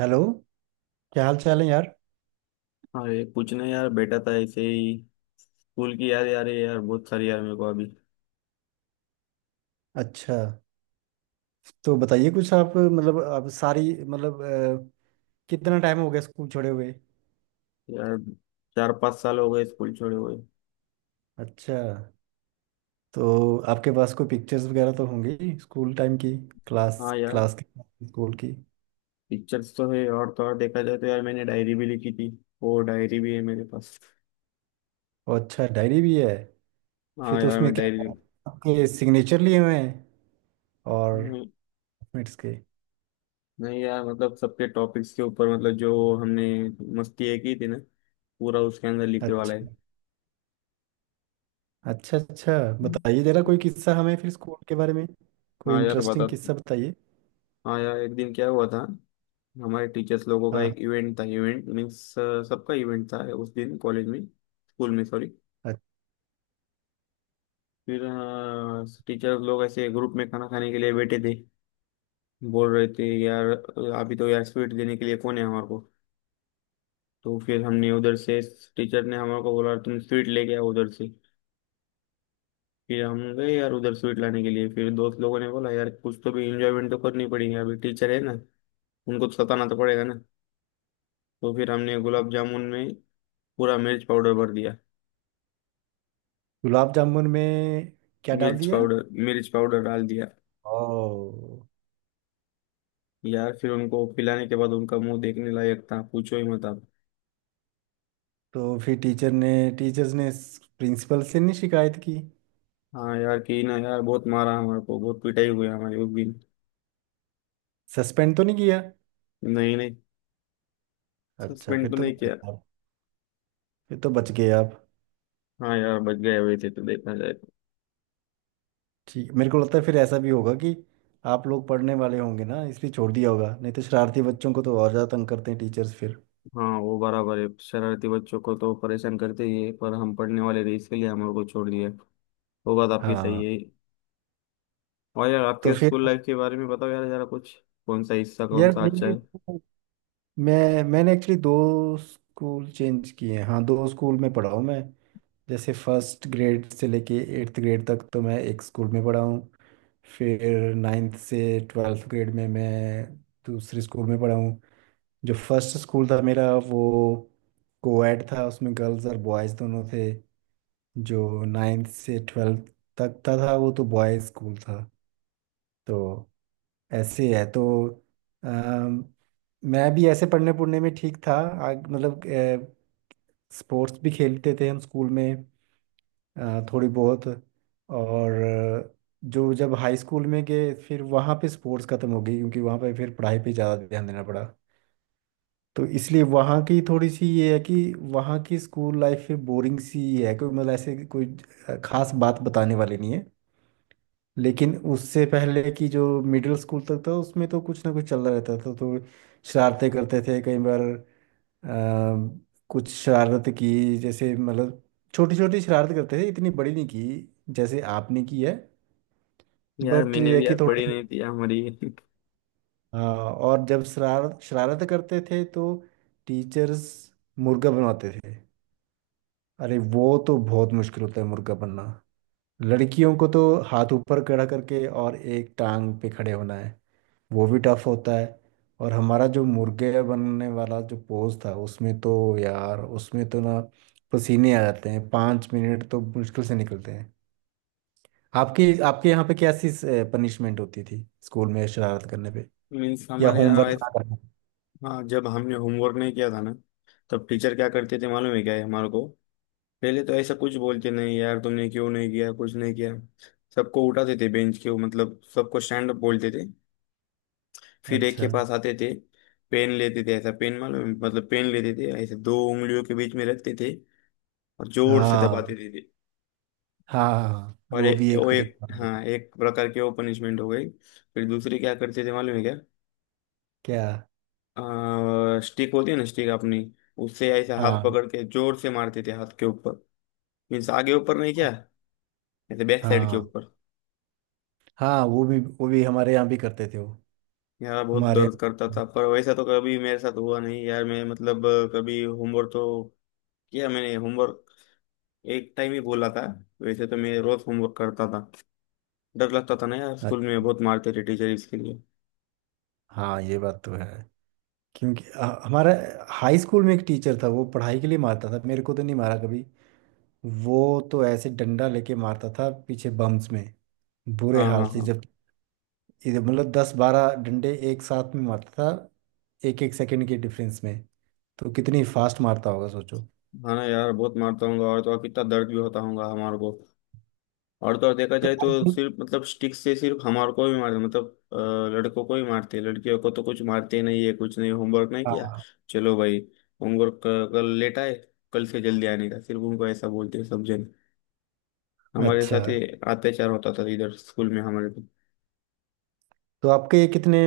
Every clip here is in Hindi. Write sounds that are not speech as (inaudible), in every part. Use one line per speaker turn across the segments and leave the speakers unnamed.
हेलो। क्या हाल चाल है यार।
अरे कुछ नहीं यार बैठा था ऐसे ही। स्कूल की याद यार है यार बहुत सारी यार मेरे को अभी।
अच्छा, तो बताइए कुछ। आप मतलब आप सारी मतलब कितना टाइम हो गया स्कूल छोड़े हुए।
यार चार पाँच साल हो गए स्कूल छोड़े हुए।
अच्छा, तो आपके पास कोई पिक्चर्स वगैरह तो होंगी स्कूल टाइम की, क्लास,
हाँ यार
क्लास की, स्कूल की।
पिक्चर्स तो है और तो और देखा जाए तो यार मैंने डायरी भी लिखी थी। वो डायरी भी है मेरे पास।
और अच्छा, डायरी भी है? फिर
हाँ
तो
यार
उसमें
मैं डायरी।
क्या आपके सिग्नेचर लिए हुए हैं और
नहीं
मिनट्स के?
नहीं यार मतलब सबके टॉपिक्स के ऊपर मतलब जो हमने मस्ती है की थी ना पूरा उसके अंदर लिखने वाला
अच्छा,
है।
अच्छा, अच्छा। बताइए जरा कोई किस्सा हमें फिर स्कूल के बारे में। कोई
हाँ यार बता
इंटरेस्टिंग
तो।
किस्सा बताइए।
हाँ यार एक दिन क्या हुआ था। हमारे टीचर्स लोगों का
हाँ।
एक इवेंट था, इवेंट मीन्स सबका इवेंट था उस दिन कॉलेज में, स्कूल में सॉरी।
हाँ,
फिर टीचर्स लोग ऐसे ग्रुप में खाना खाने के लिए बैठे थे, बोल रहे थे यार अभी तो यार स्वीट देने के लिए कौन है हमारे को। तो फिर हमने उधर से, टीचर ने हमारे को बोला तुम स्वीट लेके आओ उधर से। फिर हम गए यार उधर स्वीट लाने के लिए, फिर दोस्त लोगों ने बोला यार कुछ तो भी इंजॉयमेंट तो करनी पड़ेगी, अभी टीचर है ना उनको तो सताना तो पड़ेगा ना। तो फिर हमने गुलाब जामुन में पूरा मिर्च पाउडर भर दिया।
गुलाब जामुन में क्या डाल
मिर्च
दिया?
पाउडर, मिर्च पाउडर डाल दिया।
ओ।
यार फिर उनको पिलाने के बाद उनका मुंह देखने लायक था, पूछो ही मत आप।
तो फिर टीचर्स ने प्रिंसिपल से नहीं शिकायत की?
हाँ यार कि ना यार, बहुत मारा हमारे को, बहुत पिटाई हुई हमारी उस दिन।
सस्पेंड तो नहीं किया?
नहीं नहीं,
अच्छा,
सस्पेंड
फिर
तो
तो
नहीं
बच
किया।
गया, फिर तो बच गए आप।
हाँ यार बच गए हुए थे तो देखा जाए तो।
ठीक, मेरे को लगता है फिर ऐसा भी होगा कि आप लोग पढ़ने वाले होंगे ना, इसलिए छोड़ दिया होगा। नहीं तो शरारती बच्चों को तो और ज़्यादा तंग करते हैं टीचर्स फिर।
हाँ वो बराबर है, शरारती बच्चों को तो परेशान करते ही है पर हम पढ़ने वाले थे इसके लिए हमारे को छोड़ दिया, वो बात आपकी सही
हाँ।
है। और यार
तो
आपके
फिर
स्कूल लाइफ के बारे में बताओ यार जरा कुछ, कौन सा हिस्सा कौन
यार,
सा
मैं
अच्छा
भी
है।
मैं मैंने एक्चुअली दो स्कूल चेंज किए हैं। हाँ, दो स्कूल में पढ़ा हूँ मैं। जैसे फर्स्ट ग्रेड से लेके एट्थ ग्रेड तक तो मैं एक स्कूल में पढ़ा हूँ। फिर नाइन्थ से ट्वेल्थ ग्रेड में मैं दूसरे स्कूल में पढ़ा हूँ। जो फर्स्ट स्कूल था मेरा, वो कोएड था, उसमें गर्ल्स और बॉयज़ दोनों थे। जो नाइन्थ से ट्वेल्थ तक का था वो तो बॉयज़ स्कूल था। तो ऐसे है। तो अम, मैं भी ऐसे पढ़ने पढ़ने में ठीक था। मतलब स्पोर्ट्स भी खेलते थे हम स्कूल में थोड़ी बहुत। और जो जब हाई स्कूल में गए फिर वहाँ पे स्पोर्ट्स ख़त्म हो गई, क्योंकि वहाँ पे फिर पढ़ाई पे ज़्यादा ध्यान देना पड़ा। तो इसलिए वहाँ की थोड़ी सी ये है कि वहाँ की स्कूल लाइफ बोरिंग सी है। कोई मतलब ऐसे कोई खास बात बताने वाली नहीं है। लेकिन उससे पहले की जो मिडिल स्कूल तक था उसमें तो कुछ ना कुछ चल रहा रहता था। तो शरारतें करते थे कई बार। कुछ शरारत की जैसे मतलब, छोटी छोटी शरारत करते थे, इतनी बड़ी नहीं की जैसे आपने की है।
यार
बट
मैंने
ये है
भी
कि
यार
थोड़ा
पढ़ी
सा
नहीं थी यार हमारी (laughs)
हाँ, और जब शरारत शरारत करते थे तो टीचर्स मुर्गा बनवाते थे। अरे वो तो बहुत मुश्किल होता है मुर्गा बनना, लड़कियों को तो। हाथ ऊपर खड़ा करके और एक टांग पे खड़े होना है, वो भी टफ होता है। और हमारा जो मुर्गे बनने वाला जो पोज था उसमें तो यार, उसमें तो ना पसीने आ जाते हैं, पाँच मिनट तो मुश्किल से निकलते हैं। आपकी आपके यहाँ पे कैसी पनिशमेंट होती थी स्कूल में शरारत करने पे,
मीन्स
या
हमारे यहाँ,
होमवर्क ना करना।
हाँ जब हमने होमवर्क नहीं किया था ना तब टीचर क्या करते थे मालूम है क्या है हमारे को। पहले तो ऐसा कुछ बोलते नहीं यार, तुमने क्यों नहीं किया कुछ नहीं किया। सबको उठाते थे बेंच के, मतलब सबको स्टैंड अप बोलते थे। फिर एक के
अच्छा।
पास आते थे, पेन लेते थे। ऐसा पेन मालूम है? मतलब पेन लेते थे ऐसे दो उंगलियों के बीच में रखते थे और जोर से
हाँ,
दबाते थे।
हाँ
और
वो भी एक
वो एक
तरीका है।
हाँ एक प्रकार की वो पनिशमेंट हो गई। फिर दूसरी क्या करते थे मालूम है क्या।
क्या?
स्टिक होती है ना, स्टिक अपनी। उससे ऐसे हाथ
हाँ,
पकड़ के जोर से मारते थे हाथ के ऊपर। मीन्स आगे ऊपर नहीं क्या, ऐसे बैक साइड के
हाँ
ऊपर।
हाँ वो भी, वो भी हमारे यहाँ भी करते थे वो।
यार बहुत
हमारे,
दर्द करता था पर वैसा तो कभी मेरे साथ हुआ नहीं यार, मैं मतलब कभी होमवर्क तो किया मैंने होमवर्क। एक टाइम ही बोला था, वैसे तो मैं रोज होमवर्क करता था। डर लगता था ना यार, स्कूल में बहुत मारते थे टीचर इसके लिए।
हाँ ये बात तो है। क्योंकि हमारा हाई स्कूल में एक टीचर था, वो पढ़ाई के लिए मारता था। मेरे को तो नहीं मारा कभी वो, तो ऐसे डंडा लेके मारता था पीछे बम्स में, बुरे
हाँ हाँ
हाल से।
हाँ।
जब इधर मतलब दस बारह डंडे एक साथ में मारता था, एक एक सेकंड के डिफरेंस में। तो कितनी फास्ट मारता होगा सोचो।
हाँ ना यार, बहुत मारता हूँगा और तो और कितना दर्द भी होता होगा हमारे को। और तो और देखा
तो
जाए तो
आप,
सिर्फ मतलब स्टिक से सिर्फ हमारे को भी मारते मतलब अ, लड़कों को ही मारते हैं, लड़कियों को तो कुछ मारते ही नहीं है, कुछ नहीं होमवर्क नहीं किया
हाँ।
चलो भाई, होमवर्क कल लेट आए कल से जल्दी आने का, सिर्फ उनको ऐसा बोलते हैं सब जन। हमारे
अच्छा,
साथ ही अत्याचार होता था इधर स्कूल में हमारे को।
तो आपके कितने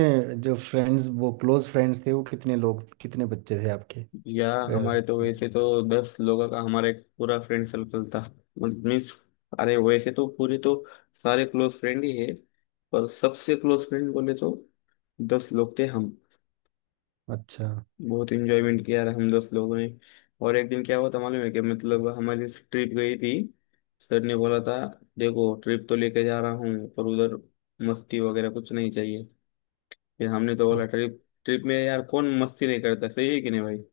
जो फ्रेंड्स, वो क्लोज फ्रेंड्स थे, वो कितने लोग, कितने बच्चे थे आपके?
या
अ,
हमारे तो वैसे तो दस लोगों का हमारा एक पूरा फ्रेंड सर्कल था, मीन्स अरे वैसे तो पूरे तो सारे क्लोज फ्रेंड ही है, पर सबसे क्लोज फ्रेंड बोले तो दस लोग थे हम।
अच्छा,
बहुत इंजॉयमेंट किया यार हम दस लोगों ने। और एक दिन क्या हुआ था मालूम है, कि मतलब हमारी ट्रिप गई थी। सर ने बोला था, देखो ट्रिप तो लेके जा रहा हूँ पर उधर मस्ती वगैरह कुछ नहीं चाहिए। फिर हमने तो बोला ट्रिप ट्रिप में यार कौन मस्ती नहीं करता, सही है कि नहीं भाई।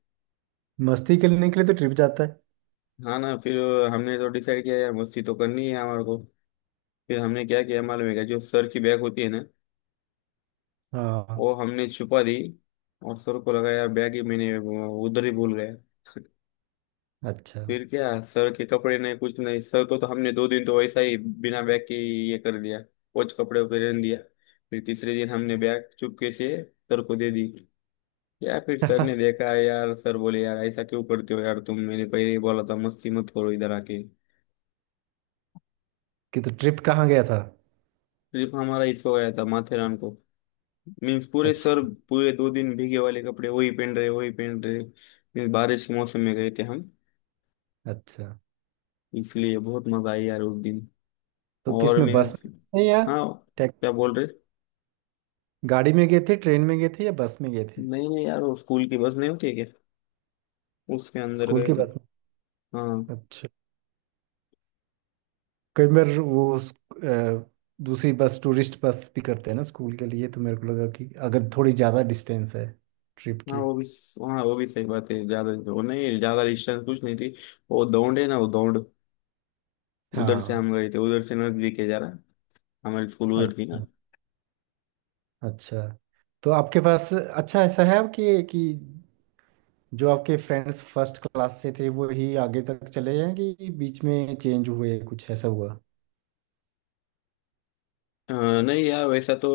मस्ती करने के लिए तो ट्रिप जाता है।
हाँ ना, फिर हमने तो डिसाइड किया यार मस्ती तो करनी है हमारे को। फिर हमने क्या किया मालूम है क्या, जो सर की बैग होती है ना
हाँ,
वो हमने छुपा दी। और सर को लगा यार बैग ही मैंने वो उधर ही भूल गया।
अच्छा।
फिर क्या सर के कपड़े नहीं कुछ नहीं, सर को तो हमने दो दिन तो वैसा ही बिना बैग के ही ये कर दिया, कोच कपड़े पहन दिया। फिर तीसरे दिन हमने बैग चुपके से सर को दे दी। या फिर सर ने
(laughs)
देखा यार, सर बोले यार ऐसा क्यों करते हो यार तुम, मैंने पहले ही बोला था मस्ती मत करो इधर आके।
कि तो ट्रिप कहाँ गया था?
सिर्फ हमारा इसको आया था माथेरान को। मीन्स पूरे सर
अच्छा,
पूरे दो दिन भीगे वाले कपड़े वही पहन रहे वही पहन रहे। मीन्स बारिश के मौसम में गए थे हम,
अच्छा।
इसलिए बहुत मजा आई यार उस दिन।
तो किस
और
में, बस
मीन्स,
में थे या
हाँ
टैक-
क्या बोल रहे।
गाड़ी में गए थे, ट्रेन में गए थे, या बस में गए थे?
नहीं नहीं यार वो स्कूल की बस नहीं होती है क्या, उसके अंदर
स्कूल
गए
की
थे।
बस
हाँ।
में, अच्छा। कई बार वो अ, दूसरी बस, टूरिस्ट बस भी करते हैं ना स्कूल के लिए, तो मेरे को लगा कि अगर थोड़ी ज़्यादा डिस्टेंस है ट्रिप
हाँ
की।
वो भी, हाँ वो भी सही बात है, ज्यादा वो नहीं, ज्यादा डिस्टेंस कुछ नहीं थी। वो दौड़ है ना वो दौड़। उधर से
हाँ,
हम गए थे, उधर से नजदीक है जरा, हमारी स्कूल उधर थी ना।
अच्छा, अच्छा। तो आपके पास अच्छा, ऐसा है कि जो आपके फ्रेंड्स फर्स्ट क्लास से थे वो ही आगे तक चले हैं, कि बीच में चेंज हुए, कुछ ऐसा हुआ?
अ, नहीं यार वैसा तो,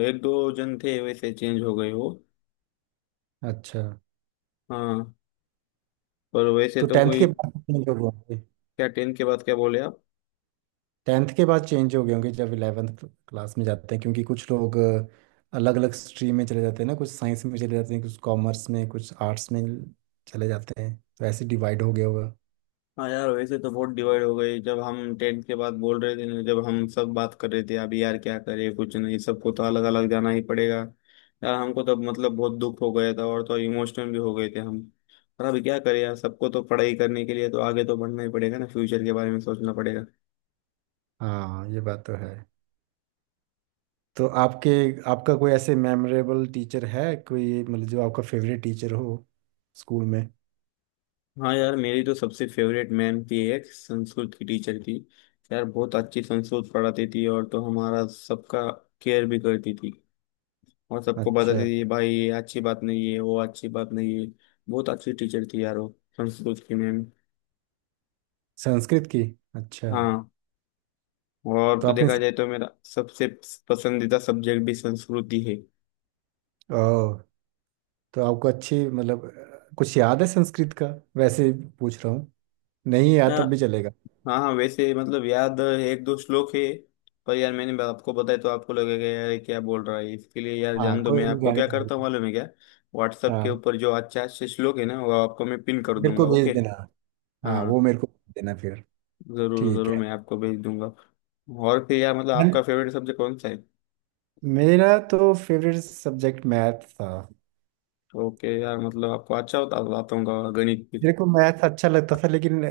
एक दो जन थे वैसे चेंज हो गए वो।
अच्छा,
हाँ पर वैसे
तो
तो
टेंथ
कोई।
के बाद चेंज हो गए होंगे।
क्या टेंथ के बाद क्या बोले आप।
टेंथ के बाद चेंज हो गए होंगे जब इलेवेंथ क्लास में जाते हैं, क्योंकि कुछ लोग अलग अलग स्ट्रीम में चले जाते हैं ना। कुछ साइंस में चले जाते हैं, कुछ कॉमर्स में, कुछ आर्ट्स में चले जाते हैं, तो ऐसे डिवाइड हो गया होगा।
हाँ यार वैसे तो बहुत डिवाइड हो गई जब हम टेंथ के बाद बोल रहे थे ना, जब हम सब बात कर रहे थे अभी यार क्या करें कुछ नहीं, सबको तो अलग अलग जाना ही पड़ेगा। यार हमको तब मतलब बहुत दुख हो गया था और तो इमोशनल भी हो गए थे हम। पर अभी क्या करें यार, सबको तो पढ़ाई करने के लिए तो आगे तो बढ़ना ही पड़ेगा ना, फ्यूचर के बारे में सोचना पड़ेगा।
हाँ ये बात तो है। तो आपके, आपका कोई ऐसे मेमोरेबल टीचर है कोई, मतलब जो आपका फेवरेट टीचर हो स्कूल में?
हाँ यार मेरी तो सबसे फेवरेट मैम थी, एक संस्कृत की टीचर थी। यार बहुत अच्छी संस्कृत पढ़ाती थी और तो हमारा सबका केयर भी करती थी, और सबको बताती
अच्छा,
थी भाई ये अच्छी बात नहीं है वो अच्छी बात नहीं है। बहुत अच्छी टीचर थी यार वो, संस्कृत की मैम।
संस्कृत की, अच्छा।
हाँ। और
तो
तो
आपने,
देखा जाए तो मेरा सबसे पसंदीदा सब्जेक्ट भी संस्कृत ही है।
ओह, तो आपको अच्छी मतलब कुछ याद है संस्कृत का? वैसे ही पूछ रहा हूँ, नहीं याद
हाँ
तब भी चलेगा।
हाँ हाँ, वैसे मतलब याद एक दो श्लोक है। पर यार मैंने आपको बताया तो आपको लगेगा यार ये क्या बोल रहा है इसके लिए यार,
हाँ।
जान दो,
कोई
मैं
नहीं
आपको
गाने
क्या
का।
करता हूँ मालूम है क्या। व्हाट्सएप के
हाँ,
ऊपर जो अच्छा अच्छे श्लोक है ना वो आपको मैं पिन कर
मेरे
दूंगा
को
ओके।
भेज देना। हाँ वो
हाँ
मेरे को भेज देना फिर।
जरूर
ठीक
जरूर
है।
मैं आपको भेज दूंगा। और फिर यार मतलब
And
आपका फेवरेट सब्जेक्ट कौन सा है।
मेरा तो फेवरेट सब्जेक्ट मैथ था।
ओके यार मतलब आपको अच्छा होता आता होगा गणित भी।
मेरे को मैथ अच्छा लगता था, लेकिन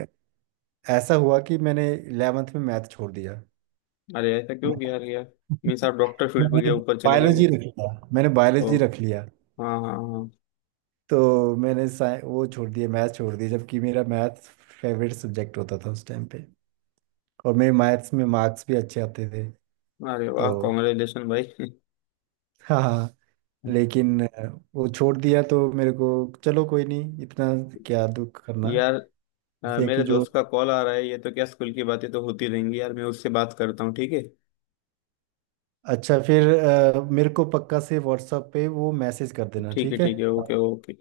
ऐसा हुआ कि मैंने इलेवेंथ में मैथ छोड़ दिया।
अरे ऐसा क्यों
मैं-
किया अरे यार। मीन्स आप
(laughs)
डॉक्टर फील्ड पे के
मैंने
ऊपर चले गए क्या?
बायोलॉजी रख लिया, मैंने
ओ
बायोलॉजी रख लिया।
हाँ हाँ
तो मैंने वो छोड़ दिया, मैथ छोड़ दिया, जबकि मेरा मैथ फेवरेट सब्जेक्ट होता था उस टाइम पे। और मेरे मैथ्स में मार्क्स भी अच्छे आते थे।
हाँ। अरे वाह
तो
कॉन्ग्रेचुलेशन भाई
हाँ, हाँ।
(laughs)
लेकिन वो छोड़ दिया तो मेरे को, चलो कोई नहीं, इतना क्या दुख करना।
यार
ऐसे है
मेरे
कि जो
दोस्त का कॉल आ रहा है, ये तो क्या स्कूल की बातें तो होती रहेंगी यार, मैं उससे बात करता हूँ ठीक है।
अच्छा, फिर मेरे को पक्का से व्हाट्सएप पे वो मैसेज कर देना,
ठीक है
ठीक
ठीक है ओके
है।
ओके।